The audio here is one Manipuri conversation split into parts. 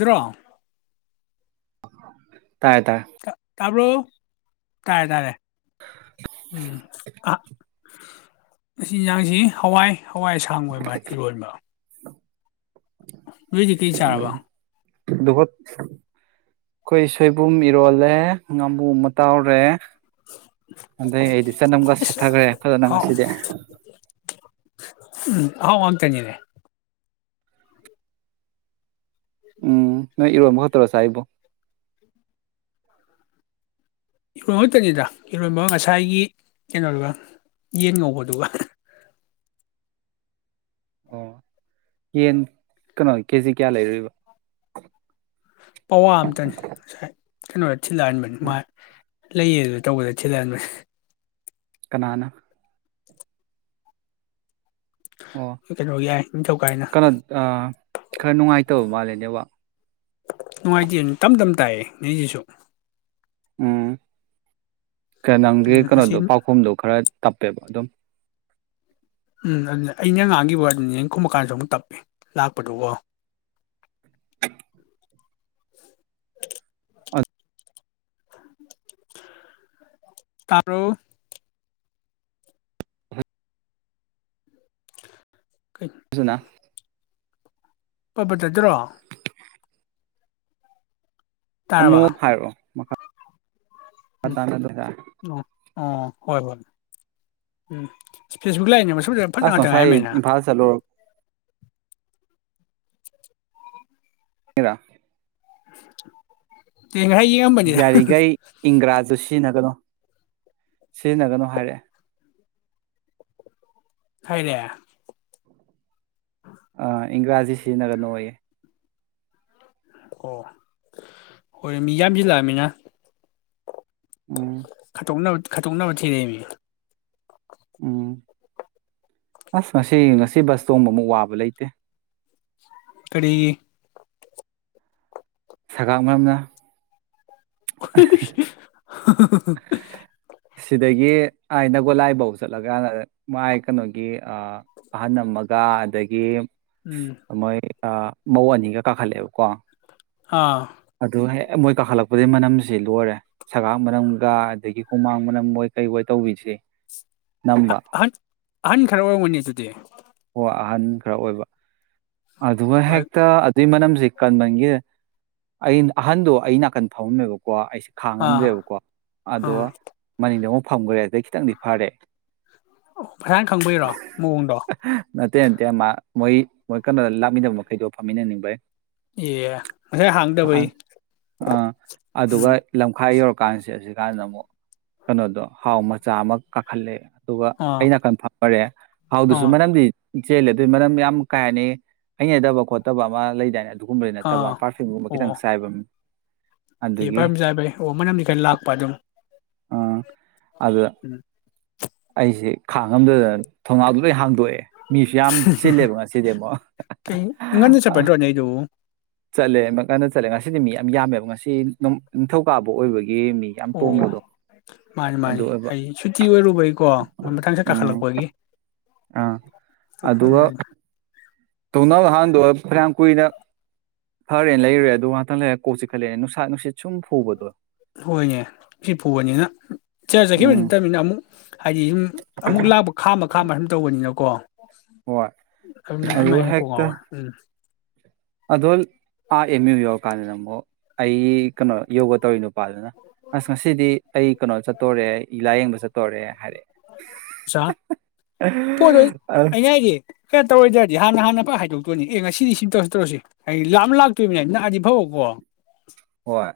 [unintelligible] ꯔꯣ ꯑ [inaudible] ꯇꯥꯏꯌꯦ ꯇꯥꯏ ꯇꯥꯕ꯭ꯔꯣ ꯇꯥꯔꯦ ꯇꯥꯔꯦ ꯎꯝ ꯑ ꯑꯁꯤ ꯑꯦꯟꯁꯥꯡꯁꯤ ꯍꯋꯥꯏ ꯍꯋꯥꯏ ꯁꯥꯡ ꯑꯣꯏ ꯃꯥ ꯏꯤꯔꯣꯕ ꯅꯣꯏꯗꯤ ꯀꯩ ꯆꯔꯕ ꯎꯝ ꯑꯗꯨꯒ ꯑꯩꯈꯣꯏ ꯁꯣꯏꯕꯨꯝ ꯏꯔꯣꯜꯂꯦ ꯉꯥꯕꯨ ꯑꯃ ꯇꯥꯎꯔꯦ ꯑꯗꯩ ꯑꯩꯗꯤ ꯆꯠꯅꯝꯒ ꯑꯁ ꯁꯦꯠꯊꯈ꯭ꯔꯦ ꯐꯖꯅ ꯉꯁꯤꯗꯤ ꯎꯝ [unintelligible] ꯎꯝ ꯅꯣꯏ ꯏꯔꯣꯃꯕ ꯇꯧꯔ ꯆꯥꯔꯤꯕꯣ ꯏꯔꯣꯟ ꯈꯛꯇꯅꯤꯗ ꯏꯔꯣꯟꯕ ꯉꯁꯥꯏꯒꯤ ꯀꯩꯅꯣꯗꯨꯒ ꯌꯦꯟ ꯉꯧꯕꯗꯨꯒ ꯑꯣ ꯌꯦꯟ ꯀꯩꯅꯣ ꯀꯦꯖꯤ ꯀꯌꯥ ꯂꯩꯔꯣꯏꯕ ꯄꯋꯥ ꯑꯝꯇꯅꯤ ꯉꯁꯥꯏ ꯀꯩꯅꯣ ꯊꯤꯟꯍꯜꯂꯛ ꯑꯃꯕꯅꯦ ꯃꯥ ꯎꯝ ꯂꯩꯌꯦ ꯑꯗꯨꯅ ꯇꯧꯕꯗ ꯊꯤꯜꯂꯛꯑꯂꯅꯦ ꯀꯅꯥꯅ ꯑꯣ ꯀꯩꯅꯣꯒꯤ ꯌꯥꯏ ꯅꯤꯡꯊꯧꯀꯥꯏꯅ ꯀꯔ ꯈꯔ ꯅꯨꯡꯉꯥꯏ ꯇꯧ ꯃꯥꯂꯅꯦ ꯅꯨꯡꯉꯥꯏꯇꯦ ꯑꯗꯨ ꯇꯝ ꯇꯝ ꯇꯥꯏꯌꯦ ꯅꯣꯏꯁꯤꯁꯨ ꯎꯝ ꯀ ꯅꯪꯒꯤ ꯎꯝ ꯉꯁꯤ ꯀꯩꯅꯣꯗꯣ ꯄꯥꯎꯈꯨꯝꯗꯣ ꯈꯔ ꯇꯞꯄꯦꯕ ꯑꯗꯨꯝ ꯎꯝ ꯑꯗꯨ ꯑꯩꯅ ꯉꯥꯡꯈꯤꯕ ꯀꯨꯝꯃ ꯀꯥꯟꯗꯁꯨ ꯑꯃꯨꯛ ꯇꯞꯄꯤ ꯂꯥꯛꯄꯗꯨꯀꯣ ꯇꯕꯔꯣ ꯑꯗꯨꯁꯨꯅ ꯄꯇ ꯄꯇ ꯇꯥꯠꯇ꯭ꯔꯣ ꯇꯥꯔꯕ ꯑꯃꯨꯛ ꯍꯥꯏꯔꯛꯑꯣ ꯃꯈꯥ ꯎꯝ ꯄꯇꯥ [unintelligible] ꯑꯣ ꯑꯣ ꯍꯣꯏ ꯍꯣꯏ ꯎꯝ ꯐꯦꯁꯕꯨꯛ ꯂꯥꯛꯅꯦꯕ ꯑꯁ ꯉꯥꯁꯥꯏ ꯏꯝꯐꯜ ꯆꯠꯂꯨꯔꯥ [unintelligible] [unintelligible] [inaudible] ꯌꯦꯡꯉꯝꯕꯅꯤꯗ ꯌꯥꯔꯤꯈꯩ ꯏꯪꯒ꯭ꯔꯥꯖꯤꯇꯨ ꯁꯤꯖꯤꯟꯅꯒꯅꯣ ꯁꯤꯖꯤꯟꯅꯒꯅꯨ ꯍꯥꯏꯔꯛꯑꯦ ꯍꯥꯏꯔꯛꯑ ꯑꯥ ꯏꯪꯒꯔꯥꯖꯤ ꯁꯤꯖꯤꯟꯅꯒꯅꯨꯌꯦ ꯑꯣ ꯍꯣꯏ ꯃꯤ ꯌꯥꯝꯁꯤꯜꯂꯛꯑꯝꯃꯤꯅ ꯎꯝ ꯈꯇꯣꯡꯅ ꯍꯧꯇ ꯈꯠꯇꯣꯛꯅꯕ ꯊꯤꯔꯛꯏꯅꯤ ꯎꯝ ꯑꯁ ꯉꯁꯤ ꯉꯁꯤ ꯕꯁ ꯇꯣꯡꯕꯃꯨꯛ ꯋꯥꯕ ꯂꯩꯇꯦ ꯀꯔꯤꯒꯤ ꯁꯒꯥꯝ ꯃꯔꯔꯝꯅ [unintelligible] [inaudible] ꯍꯥꯍꯥꯍꯥ ꯁꯤꯗꯒꯤ ꯑꯥꯏ ꯅꯒꯣꯂꯥꯏꯐꯧ ꯆꯠꯂꯒꯥ ꯃꯥꯏ ꯀꯩꯅꯣꯒꯤ ꯑꯍꯟ ꯑꯃꯒ ꯑꯗꯒꯤ ꯎꯝ ꯃꯣꯏ ꯑ ꯃꯧ ꯑꯅꯤꯒ ꯀꯥꯈꯠꯂꯛꯑꯦꯕꯀꯣ ꯑꯥ ꯑꯦ ꯃꯣꯏ ꯀꯥꯈꯠꯂꯛꯄꯗꯒꯤ ꯃꯅꯝꯁꯤ ꯂꯣꯏꯔꯦ ꯁꯦꯒꯥꯛ ꯃꯅꯝ ꯒꯥ ꯑꯗꯒꯤ ꯍꯨꯃꯥꯡ ꯃꯅꯝ ꯑꯣꯏ ꯀꯩ ꯍꯣꯏ ꯇꯧꯕꯤꯁꯦ ꯅꯝꯕ ꯑꯍꯟ ꯑꯍꯟ ꯈꯔ ꯑꯣꯏꯔꯝꯒꯅꯦ ꯑꯗꯨꯗꯤ ꯍꯣꯏ ꯑꯍꯟ ꯈꯔ ꯑꯣꯏꯕ ꯍꯣꯏ [inaudible] ꯀꯟꯃꯟꯒꯤꯗꯅ ꯑ ꯑꯍꯟꯗꯣ ꯑꯩ ꯅꯥꯀꯟ ꯐꯝꯃꯦꯕꯀꯣ ꯑꯩꯁꯦ ꯑꯥ ꯈꯥꯡꯉꯝꯗꯦꯕꯀꯣ ꯑꯗꯣ ꯑꯥ ꯃꯅꯤꯡꯗ ꯑꯃꯨꯛ ꯐꯝ ꯃꯨꯔꯦ ꯑꯗꯩ [inaudible] ꯐꯁꯥꯏꯅ ꯈꯪꯕꯩꯔꯣ ꯃꯑꯣꯡꯗꯣ ꯅꯠꯇꯦ ꯅꯠꯇꯦ ꯃꯥ ꯃꯣꯏ ꯃꯣꯏ ꯀꯩꯅꯣꯗ ꯂꯥꯛꯃꯤꯟꯅꯕ ꯃꯈꯩꯗꯣ ꯐꯝꯃꯤꯟꯅꯅꯤꯡꯕꯩ ꯑꯦ ꯉꯁꯥꯏ ꯍꯥꯡꯗꯕꯩ ꯑꯥ ꯑꯗꯨꯒ ꯎꯝ ꯂꯝꯈꯥꯏ ꯌꯧꯔꯛꯄ ꯀꯥꯟꯁꯤ ꯍꯧꯖꯤꯛ ꯀꯥꯟꯗ ꯑꯃꯨꯛ ꯀꯩꯅꯣꯗꯣ ꯍꯥꯎ ꯃꯆꯥ ꯑꯃ ꯀꯥꯈꯠꯂꯦ ꯑꯗꯨꯒ ꯑꯥ ꯑꯩ ꯅꯥꯀꯟ ꯐꯃꯔꯦ ꯍꯥꯎꯗꯨꯁꯨ ꯑꯥ ꯃꯔꯅꯝꯗꯤ ꯆꯦꯜꯂꯦ ꯑꯗꯨꯏ ꯃꯅꯝ ꯌꯥꯝ ꯀꯩꯍꯥꯏꯅꯤ ꯍꯩꯅꯗꯕ ꯈꯣꯠꯇꯕ ꯑꯃ ꯂꯩꯗꯥꯏꯅꯦ ꯑꯗꯨꯒꯨꯝꯕꯩ ꯅꯠꯇꯕ ꯑꯥ ꯄꯔꯐ꯭ꯌꯨꯝꯒꯨꯝꯕ ꯑꯣ ꯈꯤꯇꯪ ꯆꯥꯏꯕ ꯑꯦ ꯑꯗꯨꯒꯤ ꯄꯔꯐ꯭ꯌꯨꯝꯆꯥꯏꯕꯩ ꯑꯣ ꯃꯅꯝꯗꯤ ꯈꯔ ꯂꯥꯛꯄ ꯑꯗꯨꯝ ꯎꯝ [unintelligible] ꯎꯝ ꯑꯩꯁꯦ ꯈꯥꯡꯉꯝꯗꯗꯅ ꯊꯣꯡꯅꯥꯎꯗꯣ ꯂꯣꯏ ꯍꯥꯡꯗꯣꯛꯑꯦ ꯃꯤꯁꯨ ꯌꯥꯝ ꯆꯤꯜꯂꯦꯕ ꯉꯁꯤꯗꯤ ꯑꯃꯨꯛ ꯀꯩ ꯉꯟꯅ ꯆꯠꯄ ꯅꯠꯇ꯭ꯔꯣ ꯅꯪꯒꯤꯗꯨꯕꯨ ꯆꯠꯂꯦ ꯑꯃꯨꯛ ꯉꯟꯅ ꯆꯠꯂꯦ ꯉꯁꯤꯗꯤ ꯃꯤ ꯌꯥꯝ ꯌꯥꯝꯃꯦꯕ ꯉꯁꯤ [unintelligible] ꯅꯤꯡꯊꯧꯀꯥꯕ ꯑꯣꯏꯕꯒꯤ ꯃꯤ ꯌꯥꯝ ꯑꯣ ꯇꯣꯡꯕꯗꯣ ꯃꯥꯅꯤ ꯑꯗꯨ ꯃꯥꯅꯤ ꯑꯣꯏꯕ ꯑꯩ ꯁꯨꯇꯤ ꯑꯣꯏꯔꯨꯕꯒꯤꯀꯣ ꯃꯊꯪꯁꯠ ꯎꯝ ꯀꯥꯈꯠꯂꯛꯄꯒꯤ ꯑꯥ [unintelligible] ꯊꯣꯡꯅꯧ ꯍꯥꯟꯗꯣꯑ ꯐꯅꯌꯥꯝ ꯀꯨꯏꯅ ꯐꯔꯦꯅ ꯂꯩꯔꯨꯔꯦ ꯑꯗꯨ ꯉꯥꯛꯇꯪ ꯂꯩꯔ ꯀꯣꯛꯆꯤꯛꯈꯠꯂꯛꯑꯦ ꯅꯨꯡꯁꯥ ꯅꯨꯡꯁꯤꯠ ꯁꯨꯝ ꯐꯨꯕꯗꯣ ꯍꯣꯏꯅꯦ ꯁꯤ ꯐꯨꯕꯅꯤꯅ [unintelligible] ꯆꯈꯤꯕ ꯎꯝ ꯅꯠꯇꯕꯅꯤꯅ ꯑꯃꯨꯛ ꯍꯥꯏꯗꯤ ꯑꯃꯨꯛ ꯂꯥꯛꯄ ꯈꯥꯝꯃ [unintelligible] ꯑꯗꯨꯝ ꯇꯧꯕꯅꯤꯅꯀꯣ ꯍꯣꯏ ꯑꯗꯨꯅ ꯑꯗꯨꯒ [unintelligible] ꯀꯣꯛ ꯍꯦꯛꯇ ꯉꯥꯎꯋꯦ ꯎꯝ ꯑꯗꯣ ꯑꯥ ꯑꯦꯝ ꯌꯨ ꯌꯧꯔꯀꯥꯟꯗꯅ ꯑꯃꯨꯛ ꯑꯩ ꯀꯩꯅꯣ ꯌꯣꯒ ꯇꯧꯔꯤ ꯅꯨꯄꯥꯗꯨꯅ ꯑꯁ ꯉꯁꯤꯗꯤ ꯑꯩ ꯀꯩꯅꯣ ꯆꯠ ꯇꯣꯔꯦ ꯂꯥꯏꯌꯦꯡꯕ ꯆꯠꯇꯣꯔꯦ ꯍꯥꯏꯔꯛꯑꯦ ꯑꯆꯥ ꯄꯣꯠꯇꯣ ꯑꯩꯅ ꯍꯥꯏꯗꯤ ꯀꯩꯅꯣ ꯇꯧꯔꯣꯏꯗꯔꯗꯤ ꯍꯥꯟꯅ ꯍꯥꯟꯅ ꯍꯥꯏꯗꯣꯛꯇꯣꯅꯤ ꯑꯦ ꯉꯁꯤꯗꯤ ꯁꯤꯝ ꯇꯧꯔꯁꯤ ꯇꯧꯔꯁꯤ ꯍꯥꯏ ꯂꯥꯛꯞ ꯂꯥꯛꯇꯣꯏꯔꯤꯕꯅꯤ ꯅꯛꯑꯗꯤ ꯐꯕꯀꯣ ꯍꯣꯏ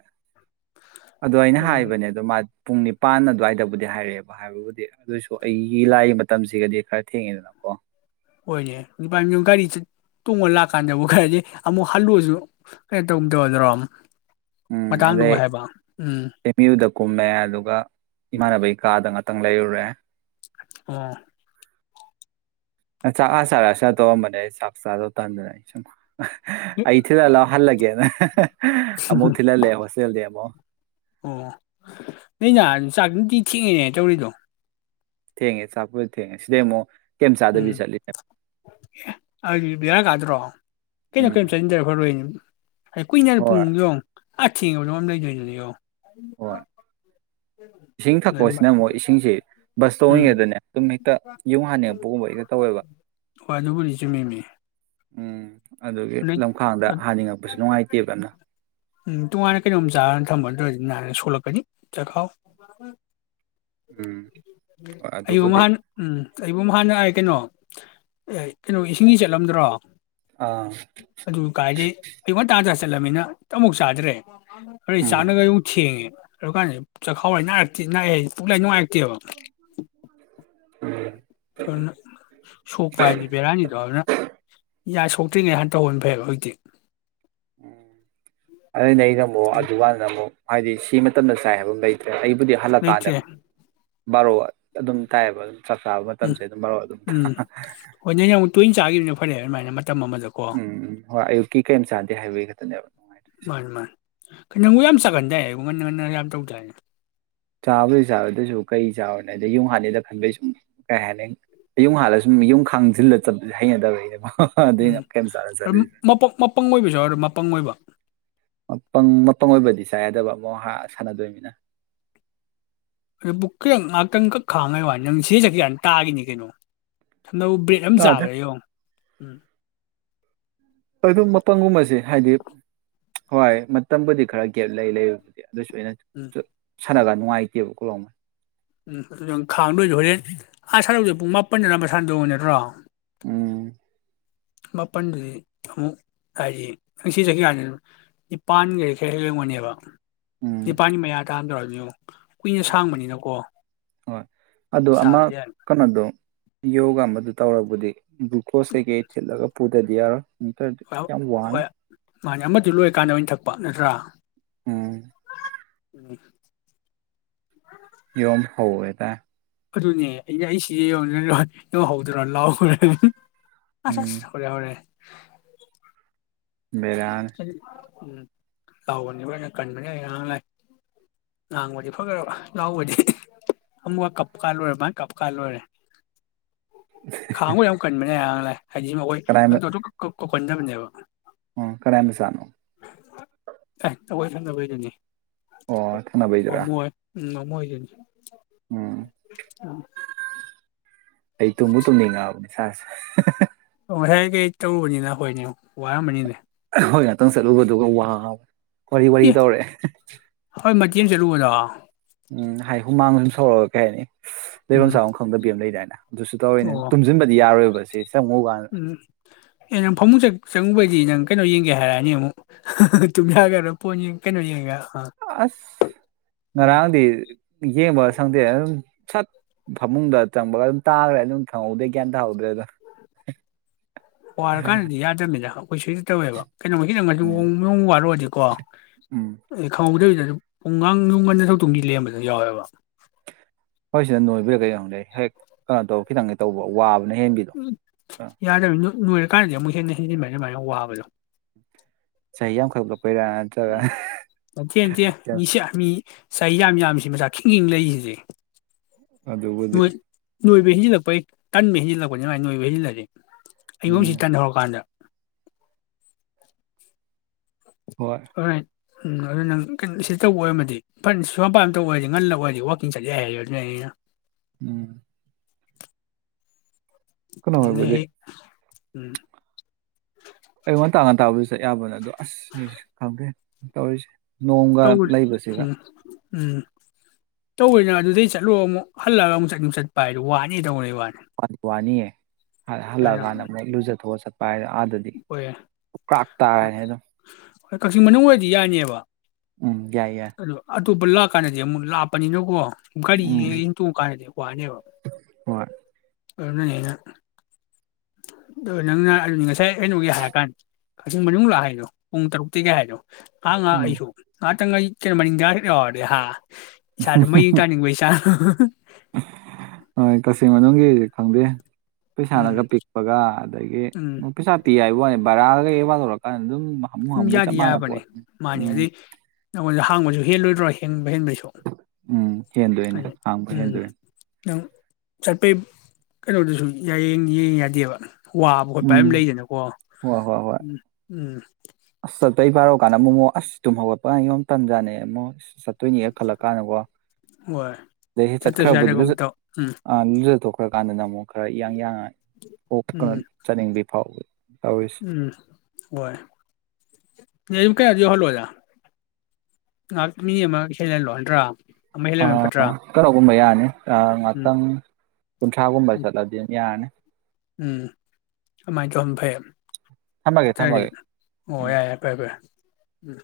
ꯑꯗꯣ ꯑꯩꯅ ꯎꯝ ꯍꯥꯏꯕꯅꯦ ꯑꯗꯣ ꯃꯥ ꯄꯨꯡ ꯅꯤꯄꯥꯟ ꯑꯗꯨꯋꯥꯏꯗꯕꯨꯗꯤ ꯍꯥꯏꯔꯛꯑꯦꯕ ꯍꯥꯏꯕꯕꯨꯗꯤ ꯑꯗꯨꯑꯣꯏꯁꯨ ꯑꯩꯒꯤ ꯂꯥꯏꯒꯤ ꯃꯇꯝꯁꯤꯒꯗꯤ ꯈꯔ ꯊꯦꯡꯉꯦꯗꯅꯀꯣ ꯍꯣꯏꯅꯦ [unintelligible] ꯒꯥꯔꯤ ꯇꯣꯡꯉ ꯂꯥꯛꯀꯥꯟꯗꯕꯨ [unintelligible] ꯑꯃꯨꯛ ꯍꯜꯂꯨꯁꯨ ꯀꯩꯅꯣ ꯇꯧꯒꯨꯝ ꯇꯧꯔꯗꯔꯣ ꯎꯝ ꯑꯗꯩ ꯑꯦꯝ ꯌꯨꯗ ꯀꯨꯝꯃꯦ ꯑꯗꯨꯒ ꯏꯃꯥꯟꯅꯕꯩ ꯀꯥꯗ [unintelligible] ꯇꯪ ꯂꯩꯔꯨꯔꯦ ꯑꯣ [unintelligible] [unintelligible] ꯑꯩ [unintelligible] [unintelligible] ꯍꯜꯂꯒꯦ [unintelligible] ꯑꯃꯣꯛ ꯊꯤꯈꯜꯂꯦ ꯍꯣꯁꯇꯦꯜꯗꯩꯩ ꯑꯃꯣꯛ ꯑꯣ ꯅꯣꯏ ꯅꯥ ꯎꯝ ꯆꯥꯛ ꯅꯨꯡꯇꯤ ꯊꯤꯉꯤꯅꯦ ꯇꯧꯔꯤꯗꯨ ꯊꯦꯡꯉꯦ ꯆꯥꯀꯄꯨꯗꯤ ꯊꯦꯡꯉꯦ ꯁꯤꯗꯩꯩ ꯑꯃꯨꯛ ꯀꯩꯝ ꯎꯝ ꯆꯥꯗꯕꯤ ꯆꯠꯂꯤꯅꯦ ꯑꯦ ꯑꯗꯨ ꯕꯦꯔꯥ ꯀꯥꯗ꯭ꯔꯣ ꯀꯩꯅꯣ ꯎꯝ ꯀꯩꯅꯣ [unintelligible] ꯐꯔꯣꯏꯅꯤ [unintelligible] ꯀꯨꯏꯅ ꯍꯣꯏ ꯄꯨꯡ ꯌꯣ [unintelligible] [unintelligible] ꯂꯩꯗꯣꯏꯗꯅꯤꯅꯦ ꯌꯣ ꯍꯣꯏ [unintelligible] ꯏꯁꯤꯡ ꯊꯛꯄꯁꯤꯅ ꯑꯃꯨꯛ ꯏꯁꯤꯡꯁꯤ ꯕꯁ ꯎꯝ ꯇꯣꯉꯤꯉꯩꯗꯅꯦ ꯑꯗꯨꯝ ꯍꯦꯛꯇ ꯌꯨꯡ ꯍꯥꯟꯅꯤꯡꯉꯛꯄꯒꯨꯝꯕ ꯍꯦꯛꯇ ꯇꯧꯋꯦꯕ ꯍꯣꯏ ꯑꯗꯨꯕꯨꯗꯤ ꯆꯨꯝꯃꯤꯃꯤ ꯎꯝ ꯑꯗꯨꯒꯤ ꯅꯣꯏ ꯂꯝꯈꯥꯡꯗ ꯍꯥꯅꯤꯡꯉꯛꯄꯁꯨ ꯅꯨꯡꯉꯥꯏꯇꯦꯕ ꯎꯝ ꯇꯣꯉꯥꯟꯅ ꯀꯩꯅꯣꯝ ꯆꯥꯔꯅ ꯊꯝꯃꯨ [unintelligible] [unintelligible] ꯁꯣꯛꯂꯛꯀꯅꯤ ꯆꯈꯥꯎ [unintelligible] ꯎꯝ ꯍꯣꯏ [unintelligible] ꯑꯗꯨꯕꯨꯗꯤ ꯑꯩꯕꯨ ꯍꯥꯟꯅ ꯀꯩꯅꯣ ꯑꯦ ꯀꯩꯅꯣ ꯏꯁꯤꯡꯗꯤ ꯆꯠꯂꯝꯗ꯭ꯔꯣ ꯑꯥ ꯑꯗꯨ ꯀꯥꯏꯗꯩꯩ [unintelligible] [unintelligible] ꯆꯠꯂꯃꯤꯅ ꯑꯃꯨꯛ ꯆꯥꯗ꯭ꯔꯦ ꯎꯝ ꯆꯥꯛꯅꯒ ꯌꯣꯡ ꯊꯦꯡꯉꯦ꯫ ꯑꯗꯨ ꯀꯥꯟ ꯆꯥꯛꯈꯥꯎ [unintelligible] ꯄꯨꯛꯂ ꯅꯨꯡꯉꯥꯏ ꯎꯝ ꯑꯗꯨꯅ ꯁꯣꯛꯄ ꯍꯥꯏꯗꯤ ꯕꯦꯔꯥꯅꯤꯗꯣ ꯑꯗꯨꯅ ꯌꯥꯏ ꯁꯣꯛꯇ꯭ꯔꯤꯅꯦ ꯍꯥꯟ ꯇꯧꯍꯅ ꯐꯩꯕ ꯍꯧꯖꯤꯛꯇꯤ ꯎ ꯑꯗꯨꯅ [unintelligible] ꯑꯗꯨꯀꯥꯟꯗ ꯑꯃꯨꯛ ꯍꯥꯏꯗꯤ ꯁꯤ ꯃꯇꯝꯗ ꯆꯥꯏ ꯍꯥꯏꯕ ꯑꯃ ꯂꯩꯇꯔꯣ ꯑꯩꯕꯨꯗꯤ ꯍꯜꯂꯛꯀꯥꯟꯗ ꯂꯩꯇ꯭ꯔꯦ ꯕꯥꯔꯣ ꯑꯗꯨꯝ ꯇꯥꯏꯌꯦꯕ ꯑꯗꯨꯝ ꯆꯥꯛ ꯆꯥꯕ ꯎꯝ ꯃꯇꯝꯁꯦ ꯑꯗꯨꯝ ꯃꯔꯨꯞ ꯑꯗꯨꯝ ꯎꯝ ꯍꯣꯏ ꯅꯪ ꯌꯥꯝ ꯇꯣꯏꯅ ꯆꯥꯈꯤꯕꯗꯨꯅ ꯐꯔꯦ ꯑꯗꯨꯃꯥꯏꯅ ꯃꯇꯝ ꯑꯃꯗꯀꯣ ꯎꯝ ꯍꯣꯏ ꯑꯌꯨꯛꯀꯤ ꯀꯔꯤꯝ ꯆꯥꯗꯦ ꯍꯥꯏꯕꯒꯤ ꯈꯛꯇꯅꯦꯕ ꯅꯨꯡꯉꯥꯏꯇ꯭ꯔꯤꯁꯦ ꯃꯥꯅꯤ ꯃꯥꯅꯤ ꯅꯪꯕꯨ ꯌꯥꯝ ꯁꯥꯥꯒꯟꯗꯥꯏ ꯉꯟꯅ ꯉꯟꯅ ꯌꯥꯝ ꯇꯧ ꯗꯥꯏꯅꯦ ꯆꯥꯕꯨꯗꯤ ꯆꯥꯕꯥ ꯑꯗꯣꯏꯁꯨ ꯀꯩ ꯆꯥꯔꯅꯦ ꯑꯗ ꯌꯨꯝ ꯍꯥꯟꯅꯤꯗ ꯈꯟꯕꯩ ꯁꯨꯝ ꯀꯩ ꯍꯥꯏꯅꯤ [unintelligible] ꯈꯥꯡꯖꯤꯜꯂ ꯆꯠ ꯍꯩꯅꯗꯕꯩꯅꯦꯕ ꯑꯗꯨꯏꯅꯦ ꯀꯩꯝ ꯆꯥꯗ ꯎꯝ ꯆꯠꯂꯤꯁꯦ ꯃꯄꯪ ꯑꯣꯏꯕꯁꯨ ꯌꯥꯎꯗ ꯃꯄꯪ ꯑꯣꯏꯕ ꯃꯄꯪ ꯃꯄꯪ ꯑꯣꯏꯕꯗꯤ ꯆꯥꯏ ꯌꯥꯗꯕ [unintelligible] ꯁꯥꯟꯅꯗꯣꯏꯅꯤꯅ ꯑꯗꯨꯕꯨꯛ ꯈꯤꯇꯪ ꯉꯥꯏꯍꯥꯛꯇꯪꯈꯛ ꯈꯥꯡꯉꯩ ꯋꯥꯅꯤ ꯅꯪ ꯁꯤꯗꯩꯩ ꯆꯇꯀꯥꯟꯗ ꯇꯥꯒꯤꯅꯤ ꯀꯩꯅꯣ ꯍꯟꯕꯨꯛ ꯕ꯭ꯔꯦꯗ ꯑꯃ ꯇꯥꯗꯦ ꯆꯥꯕꯗꯥ ꯌꯦꯡꯉꯣ ꯎꯝ ꯑꯗꯨ ꯃꯄꯪꯒꯨꯝꯕꯁꯤ ꯍꯥꯏꯗꯤ ꯍꯣꯏ ꯃꯇꯝꯕꯨꯗꯤ ꯈꯔ ꯒꯦꯞ ꯂꯩ ꯂꯩꯕꯕꯨꯗꯤ ꯑꯗꯨꯁꯨꯅ ꯎꯝ ꯁꯥꯟꯅꯒꯥꯟ ꯅꯨꯡꯉꯥꯏꯇꯦꯕ ꯀꯣꯛ ꯂꯥꯎꯃꯩ ꯎꯝ ꯑꯗꯨ ꯈꯥꯡꯗꯣꯏꯁꯨ ꯍꯣꯔꯦꯟ ꯑꯥ ꯁꯥꯟꯅꯧꯁꯦ ꯄꯨꯡ ꯃꯥꯄꯟꯗꯅ ꯃꯁꯥꯟꯗꯧ ꯅꯠꯇ꯭ꯔꯣ ꯎꯝ ꯃꯥꯄꯜꯗꯨꯗꯤ ꯑꯃꯨꯛ ꯍꯥꯏꯗꯤ ꯉꯁꯤ ꯆꯠꯀꯥꯟꯁꯤ ꯅꯤꯄꯥꯟꯒꯔ ꯈꯔ ꯍꯦꯛꯔꯒꯅꯦꯕ ꯎꯝ ꯗꯤꯄꯥꯅꯤ ꯃꯌꯥꯥꯔꯥꯗꯣ ꯃꯤꯑꯣ ꯍꯣꯏ ꯑꯗꯣ ꯑꯃ ꯆꯥꯕꯗꯤ ꯌꯥꯅꯤ ꯀꯩꯅꯣꯗꯣ ꯌꯣꯒ ꯃꯗꯨ ꯇꯧꯔꯕꯨꯗꯤ ꯗꯨꯈꯣꯁꯀꯩꯀꯩ ꯊꯤꯠꯂꯒ ꯄꯨ [unintelligible] [unintelligible] ꯌꯥꯝ ꯋꯥꯅꯦ ꯍꯣꯏ ꯃꯥꯅꯦ ꯑꯃꯗꯨ ꯂꯣꯏꯔꯀꯥꯟꯗ ꯑꯣꯏꯅ ꯊꯛꯄ ꯅꯠꯇ꯭ꯔꯥ ꯎꯝ ꯎꯝ ꯌꯨꯝ ꯍ ꯌꯥꯇꯥ ꯑꯗꯨꯅꯦ ꯑꯩꯅ ꯑꯩ ꯁꯤꯗ ꯌꯧꯗꯔꯣ ꯌꯧꯍꯧꯗ꯭ꯔꯣ ꯂꯥꯎꯈ꯭ꯔꯦ ꯑꯁ ꯎꯝ -ꯑꯁ ꯍꯧꯔꯦ- ꯍꯧꯔꯦ ꯕꯦꯔꯥꯅꯦ ꯎꯝ ꯂꯥꯎꯕꯅꯤ ꯂꯣꯏꯅ ꯀꯟꯕꯅꯤ ꯑꯩ ꯉꯥꯡ ꯂꯥꯏ ꯉꯥꯡꯕꯗꯤ ꯐꯈ꯭ꯔꯕ ꯂꯥꯎꯕꯗꯤ ꯑꯃꯨꯛꯀ ꯀꯞꯀꯥꯟ ꯂꯣꯏꯨꯔꯦ- ꯃꯥꯥꯏ ꯀꯞꯀꯥꯟ ꯂꯣꯏꯔꯦ ꯈꯥꯡꯕ ꯌꯥꯝ ꯀꯟꯕꯅꯤ ꯑꯌꯥꯡ ꯍꯩꯖꯤ ꯃꯈꯣꯏ ꯑꯗꯇ꯭ꯔꯇꯨꯛ ꯀꯨꯛ ꯀꯣꯀꯟꯗꯝꯅꯦꯕ ꯎꯝ ꯀꯅꯥꯏ ꯃꯆꯥꯅꯣ ꯑꯦ ꯑꯈꫭꯏ ꯊꯪꯅꯕꯩꯗꯨꯅꯤ ꯑꯣ ꯊꯡꯅꯕꯩꯗꯨꯔꯥ ꯎꯝ ꯃꯣꯏꯃꯣꯏ ꯗꯨꯅꯤ ꯎꯝ ꯑꯩ ꯇꯨꯝꯕꯨ ꯇꯨꯝꯅꯤꯡꯉꯛꯑꯕꯅꯦ ꯑ [unintelligible] ꯑꯣ ꯉꯁꯥꯏ ꯀꯩ ꯇꯧꯔꯨꯕꯅꯤꯅ ꯍꯣꯏꯗꯤꯉꯣ ꯋꯥꯔꯝꯃꯅꯤꯅꯦ ꯍꯣꯏ ꯉꯥꯛꯇꯪ ꯆꯠꯂꯨꯕꯗꯨꯒ ꯋꯥꯕ ꯋꯥꯔꯤ ꯋꯥꯔꯤ ꯑꯦ ꯇꯧꯔꯦ ꯍꯣꯏ ꯃꯥꯏꯀꯦꯟ ꯆꯠꯂꯨꯕꯗꯣ ꯎꯝ ꯍꯥꯏ ꯍꯨꯃꯥꯡ ꯑꯗꯨꯝ ꯁꯧꯔꯒ ꯀꯩ ꯍꯥꯏꯅꯤ ꯂꯩꯐꯝ ꯎꯝ ꯆꯥꯐꯝ ꯈꯪꯗꯕꯤ ꯑꯃ ꯂꯩꯗꯥꯏꯅ ꯑꯗꯨꯁꯨ ꯇꯧꯔꯤꯅꯦ ꯑꯣ ꯇꯨꯝꯁꯤꯟꯕꯗꯤ ꯌꯥꯔꯣꯏꯕ ꯁꯤ ꯆꯪꯉꯨ ꯀꯥꯟꯗ ꯎꯝ ꯑꯦꯅꯦ ꯐꯃꯨꯡꯆꯪ ꯆꯪꯉꯨꯕꯗꯤ ꯅꯪ ꯀꯩꯅꯣ ꯌꯦꯡꯒꯦ ꯍꯥꯏꯔꯛꯑꯅꯤ ꯑꯃꯨꯛ ꯇꯨꯝꯌꯒꯗ꯭ꯔꯕ ꯄꯣꯠ ꯀꯩꯅꯣ ꯌꯦꯡꯒꯦ ꯍꯥꯔ ꯑꯁ ꯉꯔꯥꯡꯗꯤ ꯃꯤꯡꯁꯦꯟ ꯌꯦꯡꯕꯒ ꯁꯪꯗꯦ ꯑꯗꯨꯝ ꯁꯠ ꯐꯃꯨꯡꯗ ꯆꯪꯕꯒ ꯑꯗꯨꯝ ꯇꯥꯈꯒꯔꯦ ꯑꯗꯨꯝ ꯈꯪꯍꯧꯗꯦ ꯒ꯭ꯌꯥꯟ ꯇꯥꯍꯧꯗ꯭ꯔꯦ ꯗꯥ ꯋꯥꯔꯀꯥꯟꯗꯗꯤ ꯌꯥꯗꯕꯅꯤꯗ ꯑꯩꯈꯣꯏꯁꯨ ꯍꯦꯛꯇ ꯇꯧꯋꯦꯕ ꯀꯩꯅꯣꯝ ꯎꯝ ꯅꯨꯡ ꯋꯥꯔꯛꯑꯗꯤꯀꯣ ꯎꯝ ꯑꯩ ꯈꯪꯍꯧꯗꯣꯏꯕꯤꯗ ꯄꯨꯡ ꯑꯥꯡ ꯅꯨꯡ ꯉꯟꯗ ꯁꯛꯇꯣꯡꯁꯤ ꯂꯦꯝꯕꯁꯨ ꯌꯥꯎꯋꯦꯕ ꯍꯣꯏ ꯁꯤꯗ ꯅꯣꯏꯕꯤꯔꯒ ꯌꯥꯝ ꯂꯩ ꯍꯦꯛ ꯀꯩꯅꯣ ꯇꯧꯕ ꯈꯤꯇꯪꯒ ꯍꯦꯛ ꯇꯧꯕ ꯋꯥꯕ ꯎꯝ ꯌꯥꯔꯦ ꯂꯣꯏꯔꯀꯥꯟꯗꯗꯤ ꯑꯃꯨꯛ ꯍꯦꯟꯅ ꯍꯦꯖꯤꯟꯕ ꯁꯨꯃꯥꯏꯅ ꯑꯗꯨꯨꯃꯥꯏꯅ ꯋꯥꯕꯗꯣ ꯆꯍꯤ ꯌꯥꯝ ꯈꯜ-ꯈꯞ ꯃꯇꯦ-ꯇꯦ ꯃꯤꯁꯌꯥ ꯃꯤ ꯆꯍꯤ ꯌꯥꯝ-ꯌꯥꯝꯁꯤ ꯃꯆꯥ ꯈꯤꯡ -ꯈꯤꯡ ꯂꯩꯔꯤꯁꯤꯗꯤ ꯑꯗꯨꯕꯨꯗꯤ ꯅꯣꯏ ꯅꯣꯏꯕ ꯍꯦꯟꯖꯤꯜꯂꯛꯄꯩ ꯇꯟꯕ ꯍꯦꯟꯖꯤꯜꯂꯛꯄꯅꯤ ꯃꯥꯏ ꯅꯣꯏꯕ ꯍꯦꯟꯖꯤꯜꯂꯁꯦ ꯎꯝ ꯑꯩꯉꯨꯝꯁꯤ ꯇꯟ ꯍꯧꯧꯔꯀꯥꯟꯗ ꯍꯣꯏ ꯎꯝ ꯑꯗꯨ ꯅꯪ ꯀꯩꯅꯣ ꯁꯤꯗ ꯇꯧꯕ ꯑꯣꯏꯔꯃꯗꯤ ꯐ ꯁꯨꯝ ꯄꯥꯏꯝꯇꯧꯕ ꯑꯣꯏꯔꯗꯤ ꯉꯜꯂ ꯑꯣꯏꯔꯗꯤ ꯋꯥꯛꯀꯤꯡ ꯆꯠꯂꯦ ꯍꯥꯏꯔꯦ ꯑꯗꯨꯅ ꯑꯩꯅ ꯎꯝ ꯀꯩꯅꯣ ꯅ ꯍꯣꯏꯕꯨꯗꯤ ꯎꯝ ꯑꯌꯨꯛ ꯉꯟꯇꯥ ꯉꯟꯇꯥꯕꯨꯗꯤ ꯆꯠ ꯌꯥꯕꯅꯦ ꯑꯗꯣ ꯑꯁ ꯈꯪꯗꯦ ꯇꯧꯔꯤꯁꯦ ꯅꯣꯡꯒ ꯇꯧ ꯂꯩꯕꯁꯤꯒ ꯇꯧꯔꯤꯅ ꯑꯗꯨꯗ ꯆꯠꯂꯣ ꯑꯃꯨꯛ ꯍꯜꯂꯒ ꯑꯃꯨꯛꯠꯨꯝ ꯆꯠꯄ ꯍꯥꯏꯗ ꯋꯥꯅꯤ ꯇꯧꯅꯩ ꯋꯥꯅꯤ ꯐꯅꯤ ꯑꯗꯨꯅ ꯍꯜꯂꯛꯑꯀꯥꯟꯗ ꯃꯣꯏ ꯂꯨꯖꯊꯣꯛꯑ ꯆꯠꯄ ꯍꯥꯏꯗ ꯑꯥꯗꯗꯤ ꯍꯣꯏ ꯀ꯭ꯔꯥꯛ ꯇꯥꯔꯅꯦ ꯍꯥꯏꯗꯣ ꯍꯣꯏ ꯀꯛꯆꯤꯡ ꯃꯅꯨꯡ ꯑꯣꯏꯔꯗꯤ ꯌꯥꯏꯅꯦꯕ ꯎꯝ ꯌꯥꯏ ꯌꯥꯏ ꯑꯇꯣꯞꯄ ꯂꯥꯛ ꯀꯥꯟꯗꯤ ꯑꯃꯨꯛ ꯂꯥꯛꯄꯅꯤꯅꯀꯣ ꯒꯥꯔꯤ ꯎꯝ ꯏꯟꯇꯣꯛꯑ ꯀꯥꯟꯗꯗꯤ ꯋꯥꯅꯦꯕ ꯍꯣꯏ ꯑꯣꯏꯅꯅ ꯑ ꯅꯪꯅ ꯉꯁꯥꯏ ꯀꯩꯅꯣꯒꯤ ꯍꯥꯏꯔ ꯀꯥꯟꯗ ꯀꯛꯆꯤꯡ ꯃꯅꯨꯡ ꯂꯥꯛ ꯍꯥꯏꯗꯣ ꯄꯨꯡ ꯇꯔꯨꯛꯇꯒꯤ ꯍꯥꯏꯗꯣ ꯑꯉ ꯎꯝ ꯑꯁꯨꯣ ꯈꯤꯇꯪ ꯑꯩ ꯀꯩꯅ ꯃꯅꯤꯡꯗꯁꯤꯔꯔꯦ ꯍꯥ ꯏꯁꯥꯗꯣ ꯃꯌꯡ ꯇꯥꯅꯤꯡꯕ ꯏꯁꯥ ꯍꯝ [inaudible] ꯍꯣꯏ ꯀꯛꯆꯤꯡ ꯃꯅꯨꯡꯒꯤ ꯈꯪꯗꯦ ꯄꯩꯁꯥꯅꯒ ꯎꯝ ꯄꯤꯛꯄꯒ ꯑꯗꯒꯤ ꯎꯝ ꯄꯩꯁꯥ ꯄꯤ ꯍꯥꯏꯕ ꯋꯥꯅꯦ ꯔꯒ ꯀꯌꯦꯕꯔꯀ ꯑꯦ ꯝ ꯌꯥꯗꯤ ꯌꯥꯕꯅꯤ ꯃꯥꯅꯤ ꯑꯗꯨꯗꯩ ꯅꯉꯣꯟꯗ ꯊꯥꯡꯕꯁꯨ ꯍꯦꯜꯂꯣꯏꯗ꯭ꯔꯥ ꯍ ꯎꯝ ꯍꯦꯟꯗꯣꯏꯅꯦ ꯍꯥꯡꯕ ꯎꯝ ꯍꯦꯟꯗꯣꯏꯅꯦ ꯅꯪ ꯆꯠꯄꯩ ꯀꯩꯅꯣꯗꯨꯁꯨ ꯌꯥꯌꯦꯡ ꯌꯦꯡ ꯌꯥꯗꯦꯕ ꯋꯥꯕ ꯈꯣꯠꯄꯝ ꯎꯝ ꯂꯩꯗꯅꯀꯣ ꯍꯣꯏ ꯍꯣꯏ ꯍꯣꯏ ꯎꯝ ꯎꯝ ꯑꯁ [unintelligible] ꯑꯁ ꯇꯨꯝ ꯍꯧꯒꯠꯄ [unintelligible] ꯇꯝꯖꯥꯟꯅꯦ [unintelligible] ꯆꯠꯇꯣꯏꯅꯦ ꯈꯜꯂꯛ ꯀꯥꯟꯗꯀꯣ ꯍꯣꯏ ꯑꯗꯩ ꯆꯠꯇ꯭ꯔꯁꯨ ꯆꯠꯈ꯭ꯔꯕꯨꯗꯤ ꯂꯨ ꯌꯥꯗꯒꯨꯝ ꯇꯧ ꯎꯝ ꯑ ꯂꯨꯖ [unintelligible] ꯀꯥꯟꯗꯅ ꯑꯃꯨꯛ ꯈꯔ ꯏꯌꯥꯡ ꯌꯥꯡ ꯎꯝ [unintelligible] ꯎꯝ ꯍꯣꯏ [unintelligible] ꯀꯌꯥ ꯌꯧꯍꯜꯂꯣꯏꯗ ꯉꯥꯏꯍꯥꯛ ꯃꯤ ꯑꯃ ꯏꯁꯩꯍꯜꯂꯣ ꯅꯠꯇ꯭ꯔꯥ ꯑꯃ ꯍꯦꯜꯂꯦꯟ [unintelligible] ꯐꯠꯇ꯭ꯔꯥ [inaudible] [unintelligible] ꯎꯝ ꯉꯥꯛꯇꯪ ꯀꯨꯟꯊ꯭ꯔꯥꯒꯨꯝꯕ ꯎꯝ ꯆꯠꯂꯗꯤ ꯑꯗꯨꯝ ꯌꯥꯔꯅꯤ ꯎꯝ ꯑꯃꯥꯏ ꯇꯧꯔꯝ ꯐꯩ [unintelligible] ꯊꯝꯃꯒꯦ ꯊꯝꯃꯒꯦ ꯎꯝ ꯑꯣ [unintelligible] ꯐꯔꯦ ꯐꯔꯦ ꯎꯝ